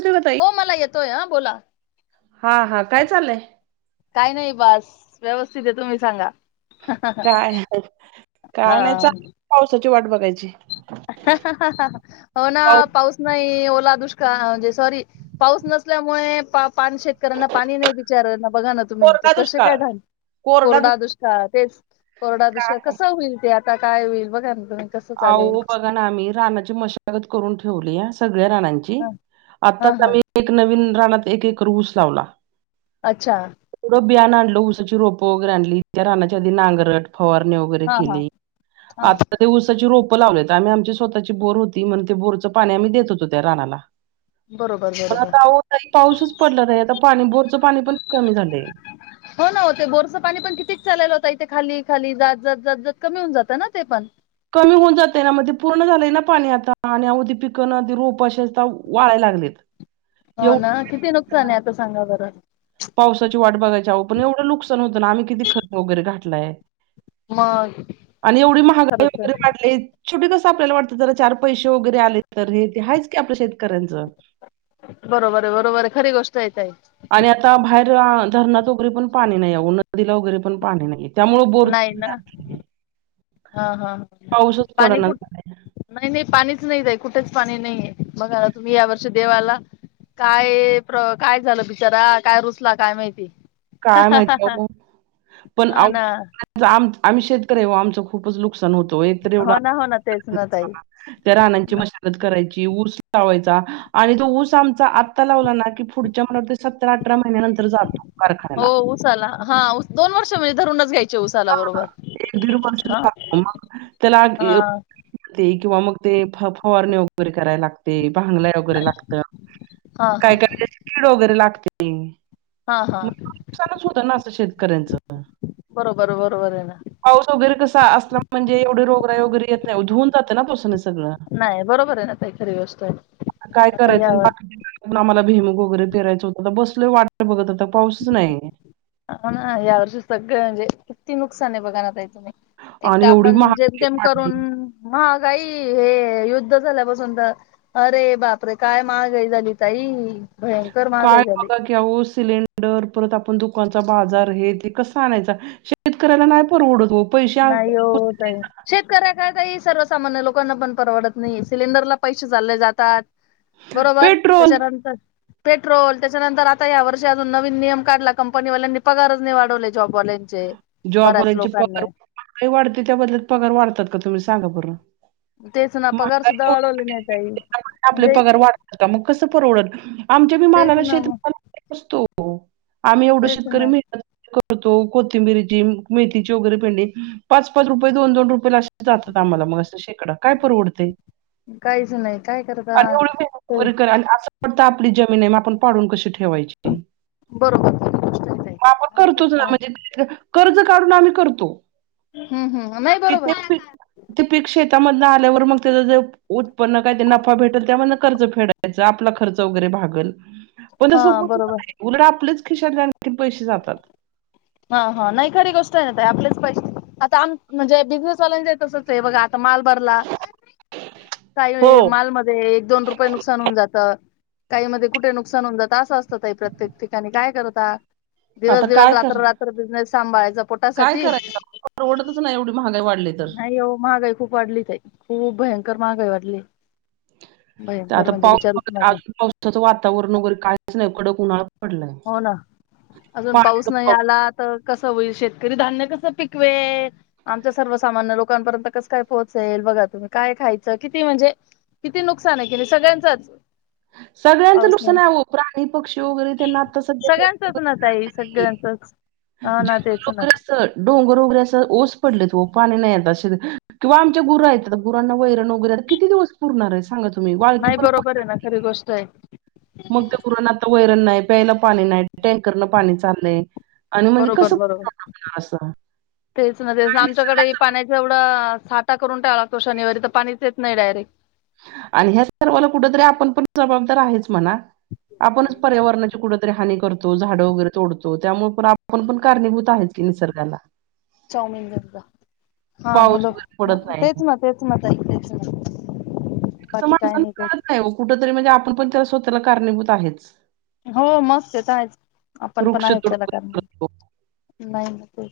त ब ताई. तोय ह बोला, हा हा काय चाललंय? काय नाही बास व्यवस्थित हे तुम्ही सांगा? काय, हा. काय नाही चाल पावसाची वाट बघायची. हो ना पाऊस नाही ओ ला दुष्काळ म्हणजे सॉरी पाऊस नसल्यामुळे पा पान शेतकऱ्यांना पाणी नाही बिचाऱ्यांना, बघा ना तुम्ही ते कोरडा कसे दुष्काळ काय घाल कोरडा दुष्काळ तेच कोरडा दुष्काळ कसा होईल ते आता काय होईल बघा ना तुम्ही कसं चालेल अहो बघा आम्ही रानाची मशागत करून ठेवलीया स गळ्या रानांची, ह हा आताच हा आम्ही एक नवीन रानात एक एकर ऊस लावला अच्छा एवढं बियान आणलं ऊसाची रोपं वगैरे आणली त्या रानाची आधी नांगरट फवारणी वगैरे हा हा केली हा आता ते उसाची रोप लावलेत आम्ही आमची स्वतची बोर होती म्हणून ते बोरचं पाणी आम्ही देत होतो त्या रानाला बरोबर बरोबर काहो ताई, पाऊसच पडला नाही. आता पाणी बोरचं पाणी पण कमी झालंय हो, ना हो, ते बोरसं पाणी पण किती चालयला ओ ताई ते खाली खाली जात, जात, जात, जात कमी होऊन जात ना ते पाणी कमी होऊन जातय ना म ते पूर्ण झालंय ना पाणी आता, आणि अव ते पिक नां ते रोप असे ताव वाळाय लागलेत. हो ना एवढं किती नुकसान आहे आता सांगा बरं? पावसाची वाट बघायच्या आओ पण एवढं नुकसान होतं ना आम्ही किती खत वगैरे घातलाय. मग एवढी महागाई खरंच वगैरे आहे वाढलीत. शेवटी कसं आपल्याला वाटतं जरा चार पैसे वगैरे आले, तर हे ते हायच की आपल्या शेतकऱ्यांचं. बरोबर हे, बरोबर हे खरी गोष्ट ये ताई आणि आता बाहेर धरणात वगैरे पण पाणी नाहीये, या उन्हात नदीला वगैरे पण पाणी नाहीये. त्यामुळे बोर नाही ना हा हा ह पाऊसच पाणी पडना कुठ झालाय नाही, नाही पाणीच नाही कुठेच पाणी नाहीये बघा तुम्ही या वर्षी देवाला काय प्र काय झालं बिचारा, काय रुसला काय माहिती. काय माहिती आहे पण हो ना म आम्ही शेतकरी हे ओ आमच खूपच नुक सान होतो एक तर एवढा हो ना हो ना तेच ना ताई त्या रानांची मशागत करायची ऊस लावाचा आणि तो ऊस आमचा, आता लावला ना की पुढच्या महिना सतरा अठरा महिन्यांतर जा हो उसाला, हा दोन वर्ष म्हणजे धरुूनच घ्यायची. ह एक दीड वर्ष झाल ना मग त्याला हा ते किंवा मग ते फ फवारणे वगैरे करायला लागते. भांगलाय वगैरे लागत हा हा काय, काय, कीड वगैरे लागते. हा हा मग नुकसानच होत ना असं शेतकऱ्यांच बरोबर आहे ना. पाऊस वगैरे कसा असला म्हणजे, एवढे रोग राई वगैर येत नाही धुऊन जातं ना पावसानच मग नाही बरोबर आहे ना ताई खरी गोष्ट आहे काय आता करायचं यावर बाकीचे आम्हाला भीमु गोगरे पेरायचं कूट बसलं वाट बघत आता पाऊसच नाहीय हा या वर्षी सगळं म्हणजे, किती नुकसान आहे बघा ना ताई. एक आणि तर एवढी आपण जेम महागाई तेम वाढली करून महाग ताई हे युद्ध झाल्यापासून तर अरे बापरे काय महागाई झाली ताई. भयंकर काय महागाई झाली. बघा की अहो सिलेिंडर परत आप आपण दुकानचा बाजार हे ते कसा आणायचा शेतकऱ्याला नाही परवडत ओ. पैसे आ- नाही ओ ताई शेतकऱ्या काय ताई इस सर्वसामान्य लोकांना पण परवडत नाही सिलेंडरला पैसे चालले जातात बरोबर पेट्रोल त्याच्यानंतर पेट्रोल त्याच्यानंतर आता या वर्षी अजून नवीन नियम काढला कंपनीवाल्यांनी पगारच नाही वाढवले जॉबवाल्यांचे बऱ्याच जॉबवाल्यांचे पगार लोकांना महागाई वाढते त्याबद्दल्यात पगार वाढतात का तुम्ही सांगा बर तेच ना पगार सुद्धा वाढवले नाही की ताई त्याच्यामध्ये आपले म्हणजे पगार वाढतात का मग कसं परवडल आमच्या बी तेच मालाला ना शेत मग भाव नसतो आम्ही एवढं तेच शेतकरी ना मेहनत होतो कोथिंबिरीची मेथीची वगैरे पेंडी पाच पाच रुपये दोन दोन रुपये लाअशी जातात आम्हाला मग असं शेकडा काय परवडतय काहीच नाही काय करता आणि एवढी मेहनत तर वैगरे करा असं वाटत आपली जमीन आहे मग आपण पाडून कशी ठेवू ठेवायची बरोबर तुझी गोष्ट आहे ताई मग आपण काय करतोच ना करता म्हणजे कर्ज काढून आम्ही करतो हम्म हम् नाही बरोबर त्यामधून आल्यावर मग त्याच जे उत्पन्न काय नफा भेटेल त्या कर्ज फेडायचं आपला खर्च वैगेरे भागलं पण तस हा होतच बरोबर नाही उलट आपलंच खिशातले आणखिन पैसे जातात हा हा नाही खरी गोष्ट आहे ताई आपलेच पैसे आता म्हणजे बिझनेसवाल्याच पण तसच आहे बघ आता माल भरला काही हो. वेळी मालमध्ये एक दोन रुपये नुकसान होऊन जात काही मध्ये कुठे नुकसान होऊन जात असं असतं तही प्रत्येक ठिकाणी काय करत दिवस आता दिवस काय कर रात्र रात्र बिझनेस सांभाळायचां काय पोटासाठी करायचं परवडतच नाही एवढी महागाई वाढली तर नाही हो महागाई खूप वाढली ताई खूप भयंकर महागाई वाढली तर भयंकर आता म्हणजे विचारूच पाऊस नका अजून पावसाचं वातावरण वगैरे काहीच नाही कडक उन्हाळा पडलाय. हो ना अजून पाऊस नाही आला तर कस होईल शेती शेतकरी धान्य कसं पिकवेल आमच्या सर्वसामान्य लोकांपर्यंत कसं काय पोहोचेल बघा तुम्ही काय खायच किती म्हणजे किती नुकसान आहे कि नाही सगळ्यांचंच सगळ्यांचं नुकसान आहे अहो प्राणी पक्षी वगैरे त्यांना आता सध्या सगळ्यांचच ना तई सगळ्यांचच हा ना जंगल तेच ना वैगेरे असं डोंगर वैगेरे असं ओस पडले ओ पाणी नशील येत किंवा आमच्या गुर आहेत आत्ता गुरांना वैरंण वैगेरे आत्ता किती दिवस पुरणार आहे सांगा तुम्ही वाळकी नाही पण बरोबर आहे ना खरी गोष्ट आहे मग त्या गुरांना आता वैरण नाही प्यायला पाणी नाही टँकरन पाणी चाललंय आणि म्हणजे बरोबर कसं पुरवठा बरोबर होणार असं तेच ना तेच काय आमच्याकडे निसर्गाचं पाण्याच एवढं साठा करून टाय लागतो शनिवारी तर पाणीच येत नाही डायरेक्ट आणि ह्या सर्वाला कुठतरी आपण पण जबाबदार आहेच म्हणा आपणच पर्यावरणाची कुरी हा करतो झाड वगैरे तोडतो त्यामुळे पण आपण पण कारणीभूत आहेत की निसर्गाला चाऊमिन घेऊन जा. हा पाऊस हॅलो वगैरे पडत नाही तेच म तेच मा तई तेच म ं माणसांना कळत नाही कुठ तरी म्हणजे आपण पण त्याला स्वतःला कारणीभूत आहेच हो मस्त येत आहे आपण पण वृक्ष आहेत तोडकं करतो. कलाकारणार नाही नाही ते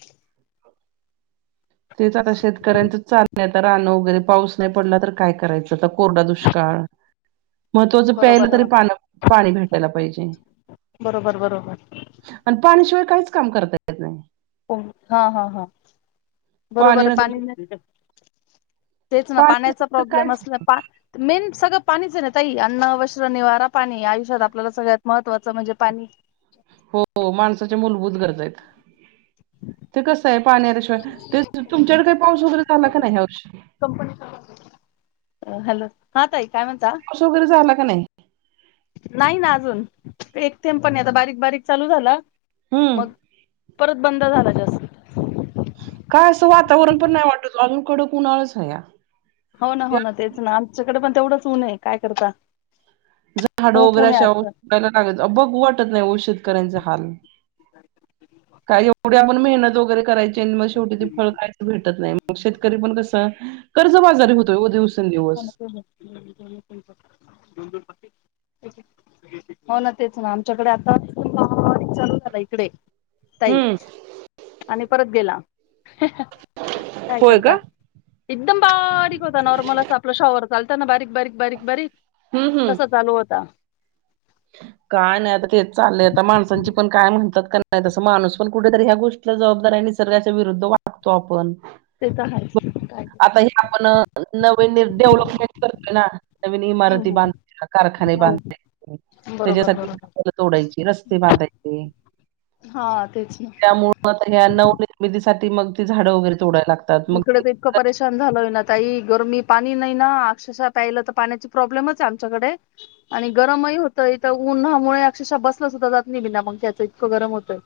तेच आता शेतकऱ्यांच चाल रानं वगैरे पाऊस नाही पडला तर काय करायचंता कोरडा दुष्काळ महत्त्वाचं प्यायला बरोबर तरी ना पा पाणी भेट ला पाहिजे बरोबर बरोबर आणि पाण्याशिवाय काहीच काम करता येत नाही हा हा हा बरोबर नसेल पाणी तर तेच ना पाणी पाण्याचा नसेल तर प्रॉब्लेम कायच असल मेन सगळं पाणीच नाही तई अन्न, वस्त्र, निवारा, पाणी आयुष्यात आपल्याला सगळ्यात महत्वाचं म्हणजे पाणी हो माणसाच्या मूलभूत गरजा आहेत. ते कसं आहे पाण्याशिवाय ते तुमच्याकडे काही पाऊस वगैरे झाला का नाही ह्यावर्षी अ हॅ असं वगैरे झाला का नाही? नाही ना अजून एकथेमपणी आता बारीक बारीक चालू झाला. हम्म मग परत बंद झाला जास्त का असं वातावरण पण नाही वाटत अजून कडक उणाळच आहे या हो ना हो ना तेच ना आमच्याकडे पण तेवढंच होऊ नये काय करता. जर झाड खूप ऊन वगैरे आहे अ आज तर औयला लागत बघ वाटत नाही औषध कयचे हाल ह काय एवढी आपण मेहनत वगैरे करायची, मग शेवटी ते फळ काहीच भेटत नाही मग शेतकरी पण कसं कर्जबाजारी होतोय ओ दिवसेंदिवस. [unintelligible] हो ना तेच ना आमच्याकडे आता चालू झाला इकडे ताई हम्म आणि परत गेला. काय होय करता का? एकदम बारीक होता नॉर्मल अस आपलं शॉवर चालताना बारीक बारीक बारीक बारीक हम्म हम्म. तसा चालू होता. काय नाही आता तेच चाललंय आता माणसांची पण काय म्हणतात का नाही तस माणूस पण कुठेेतरी ह्या गोष्टीला जबाबदारी आहे. निसर्गाच्या विरुद्ध वागतो आपण ते तर आहे का आता हे आपण नवीन डेव्हलपमेंट करतोय ना नवीन इमारती हम्म बांधो कारखाने हम्म हो बरोबर त्याच्यासाठी बरोबर तोडायची रस्ते बांधायचे हा तेच ना त्यामुळ आता ह्या नवनिर्मितीसाठी मग ती झाडं वगैरे तोडायला लागतात इकडे तर इतकं मग परेशान झालं होय ना तई गरमी पाणी नाही ना अक्षश प्यायलं तर पाण्याची प्रॉब्लेमच आहे आमच्याकडे आणि गरमही होत इथ पुन्हामुळे अक्षरशः बस सुद्धा जात नाही बिना मग त्याच इतकं गरम होतंय.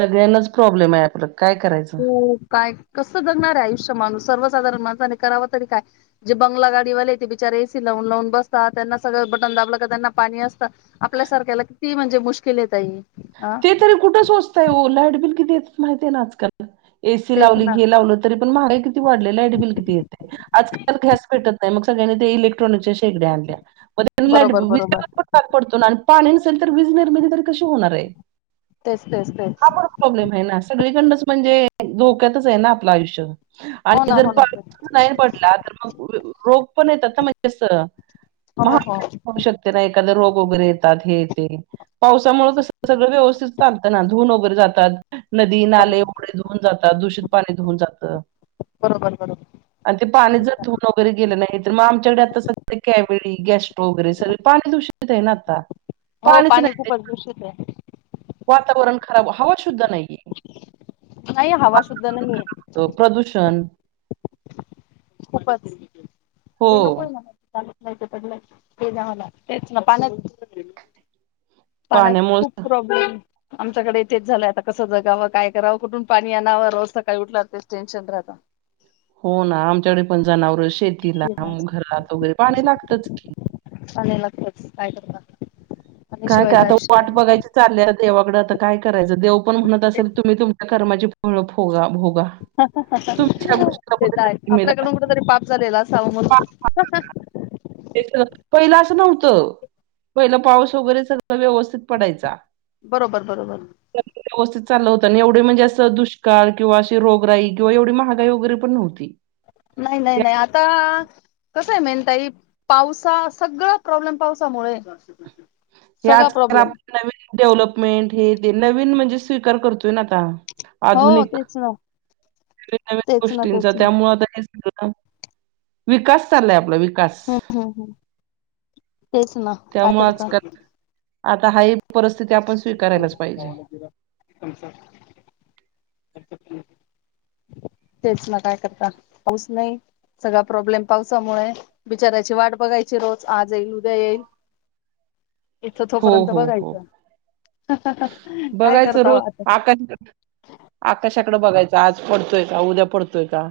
सगळ्यांनाच प्रॉब्लेम आहे प्रत्य हो काय कस? जगणार आहे आयुष्य माणूस सर्वसाधण माणसा करावा तरी काय जे बंगला गाडीवाले ते बिचार एसी लाव बसता त्यांना सगळं बटन दाबलं त्यांना पाणी असत आपल्यासारख्याला किती म्हणजे मुशकील ये ताई अ ते तरी कुठं सोचताय लॅटबिल किती येत माहितीय आहे ना आजकाल एसी तेच लावली ना घे लावलं तरी पण महागा किती वाढले लाईटबिल किती येते आजकाल घॅस भेटत नाही मग इलेक्ट्रॉनिक शेगड्या आणल्या बरोबर बरोबर [inaudible] पड पाणी नसेल तर वीज नििर्मिती तरी कशी होणार आहे. तेच तेच हा तेच प प्रॉब्लेम आहे ना सगळीकडच म्हणजे धोक्यातच आहे ना आपलं आयुष्य. हो आणि ना जर हो ना तेच पाऊस नाही पडला तर मग रोग पण येतात ना. म्हणजे असं हो महा हो होऊ शकते ना एखाद रोग वगैरे येतात हे येते पावसामुळे कस जातात नदी नाले बरोबर ढ धुऊन जातात दूषित पाणी धुऊन जात बरोबर बरोबर. आणि ते पाणी जर धुवन वगैरे गेलं नाही तर मग आमच्या कडे आता सध्या कविळी, गॅस्ट्रो वगैरे सगळ पाणी धु [unintelligible] आहे ना आता, हो पाणी खूपच दुषित आहे. वातवरण खराब हवच शुद्ध नाहीये नाही हवा शुद्ध नाहीये [unintelligible] प्रदूषण. खूपच हो ते नकोय मला नाही तो पडलाय. ते दहाला तेच ना पाण्यात पाण्यात खूप पाण्यामुळे प्रॉब्लेम आमच्याकडे तेच झालंय आता कसं जगावं, काय करावं, कुठून पाणी आणावं, रोज सकाळी उठल्यावर तेच टेन्शन राहतं [inaudible] हो. ना, आमच्याकडे पण जनावरं शेतीला, घरात वगैरे पाणी लागतंच की. बस- काय -करता. काय -काय पाण्याशिवायचं आता आयुष्य वाट नाही हो बघायची चाललय देवाकडे. आता काय करायचं देव पण म्हणत तेच असेल तुम्ही तुम्हाला कर्माची फळं- फोगा. भोगा [inaudible] ते तुमच्या गोष्टीला तर कुठेतरी आहेच. जिम्मेदार आपल्याकडून कुठ आहे. तरी पाप झालेला असावं पा- म्हणून. पा- स [unintelligible] -पहिलं असं नव्हतं, पहिला पाऊस वगैरे सगळं व्यवस्थित पडायचा. बरोबर -बरोबर. सगळं व्यवस्थित चाललं होतं आणि एवढं म्हणजे अस दुष्काळ किंवा अशी रोगराई किंवा एवढी महागाई वगैरे पण नव्हती. नाही- नाही हे -नाही आ आता कसं आहे माहितेय ताई, पावसा -सगळं प्रॉब्लेम पावसामुळे ए. हे आजकाल- आपलं नवीन डेव्हलपमेंट हे नवीन म्हणजे स्वीकार करतोय ना आता. हो आधुनिक तेच ना [unintelligible] नवीन -नवीन तेच ना गोष्टींचा तेच ना त्यामुळे आता हे सगळ [inaudible] विकास चाललाय आपला वि हम्म -हम्म -हम्म तेच ना काय त्यामुळे करताय? आजकाल आता हाय- हि परिस्थिती आपण स्वीकारायलाच पाहिजे. तेच ना काय करता? पाऊस नाही सगळा प्रॉब्लेम पावसामुळेय. बिचाऱ्याची वाट बघायची. रोज आज येईल- उद्या येईल. इथं हो तोपर्यंत हो हो बघायचं. काय बघायचं करता रोज आता आकाश- आकाश त्याच्याकडं बघायचं आज पडतोय का उद्या पडतोय का.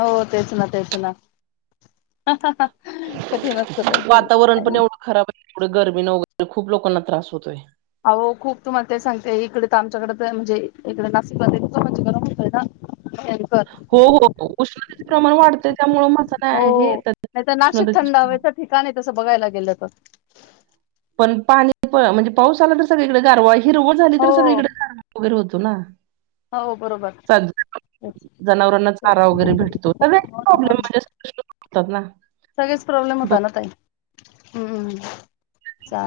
हो तेच ना तेच ना. [inaudible] असतं ताई [inaudible] खूप वातावरण काय पण नाही एवढं खराब आहे. एवढं गर्मीन वगैरे खूप लोकांना त्रास होतोय. अहो खूप तुम्हाला ते सांगते इकडे तर आमच्याकडे- म्हणजे इकडे [inaudible] नाशिकला म्हणजे इतकं गरम होतंय ना. भयंकर हो- हो उष्णतेचे प्रमाण वाढत त्यामुळे हो माणसांनाहे येतात नाही तर नाशिक थंड हवेच ठिकाण तसं बघायला गेलं तर. पण पाणी प- म्हणजे पाऊस आला तर सगळीकडे गारवा हिरवळ झाली तर हो सगळीकडे गारवा वगैरे होत होतो ना हो बरोबर. चा- तेच जनावरांना तेच चारा वगैरे भेटतो. हो ना हो प्रॉब्लेम ना म्हणजे [unintelligible] ना सगळेच प्रॉब्लेम होता ना ताई. हम्मम्...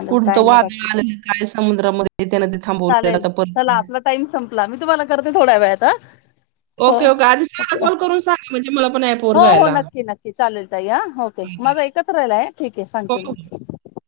कोणतं वादळ [unintelligible] आलं काय समुद्रामध्ये? त्यानं ते थांबवलेलं चालेल आता चला परत आपला टाईम संपला मी तुम्हाला करते थोड्या वेळात ह. हो ओके ओके आधी साधा कॉल करून सांगा म्हणजे मला पण ऍपवर -हो -हो जायला नक्की नक्की चालेल जाई ह ओके. माझा एकच राहिलाय ठीक आहे हो सांगते हो. मी. [inaudible]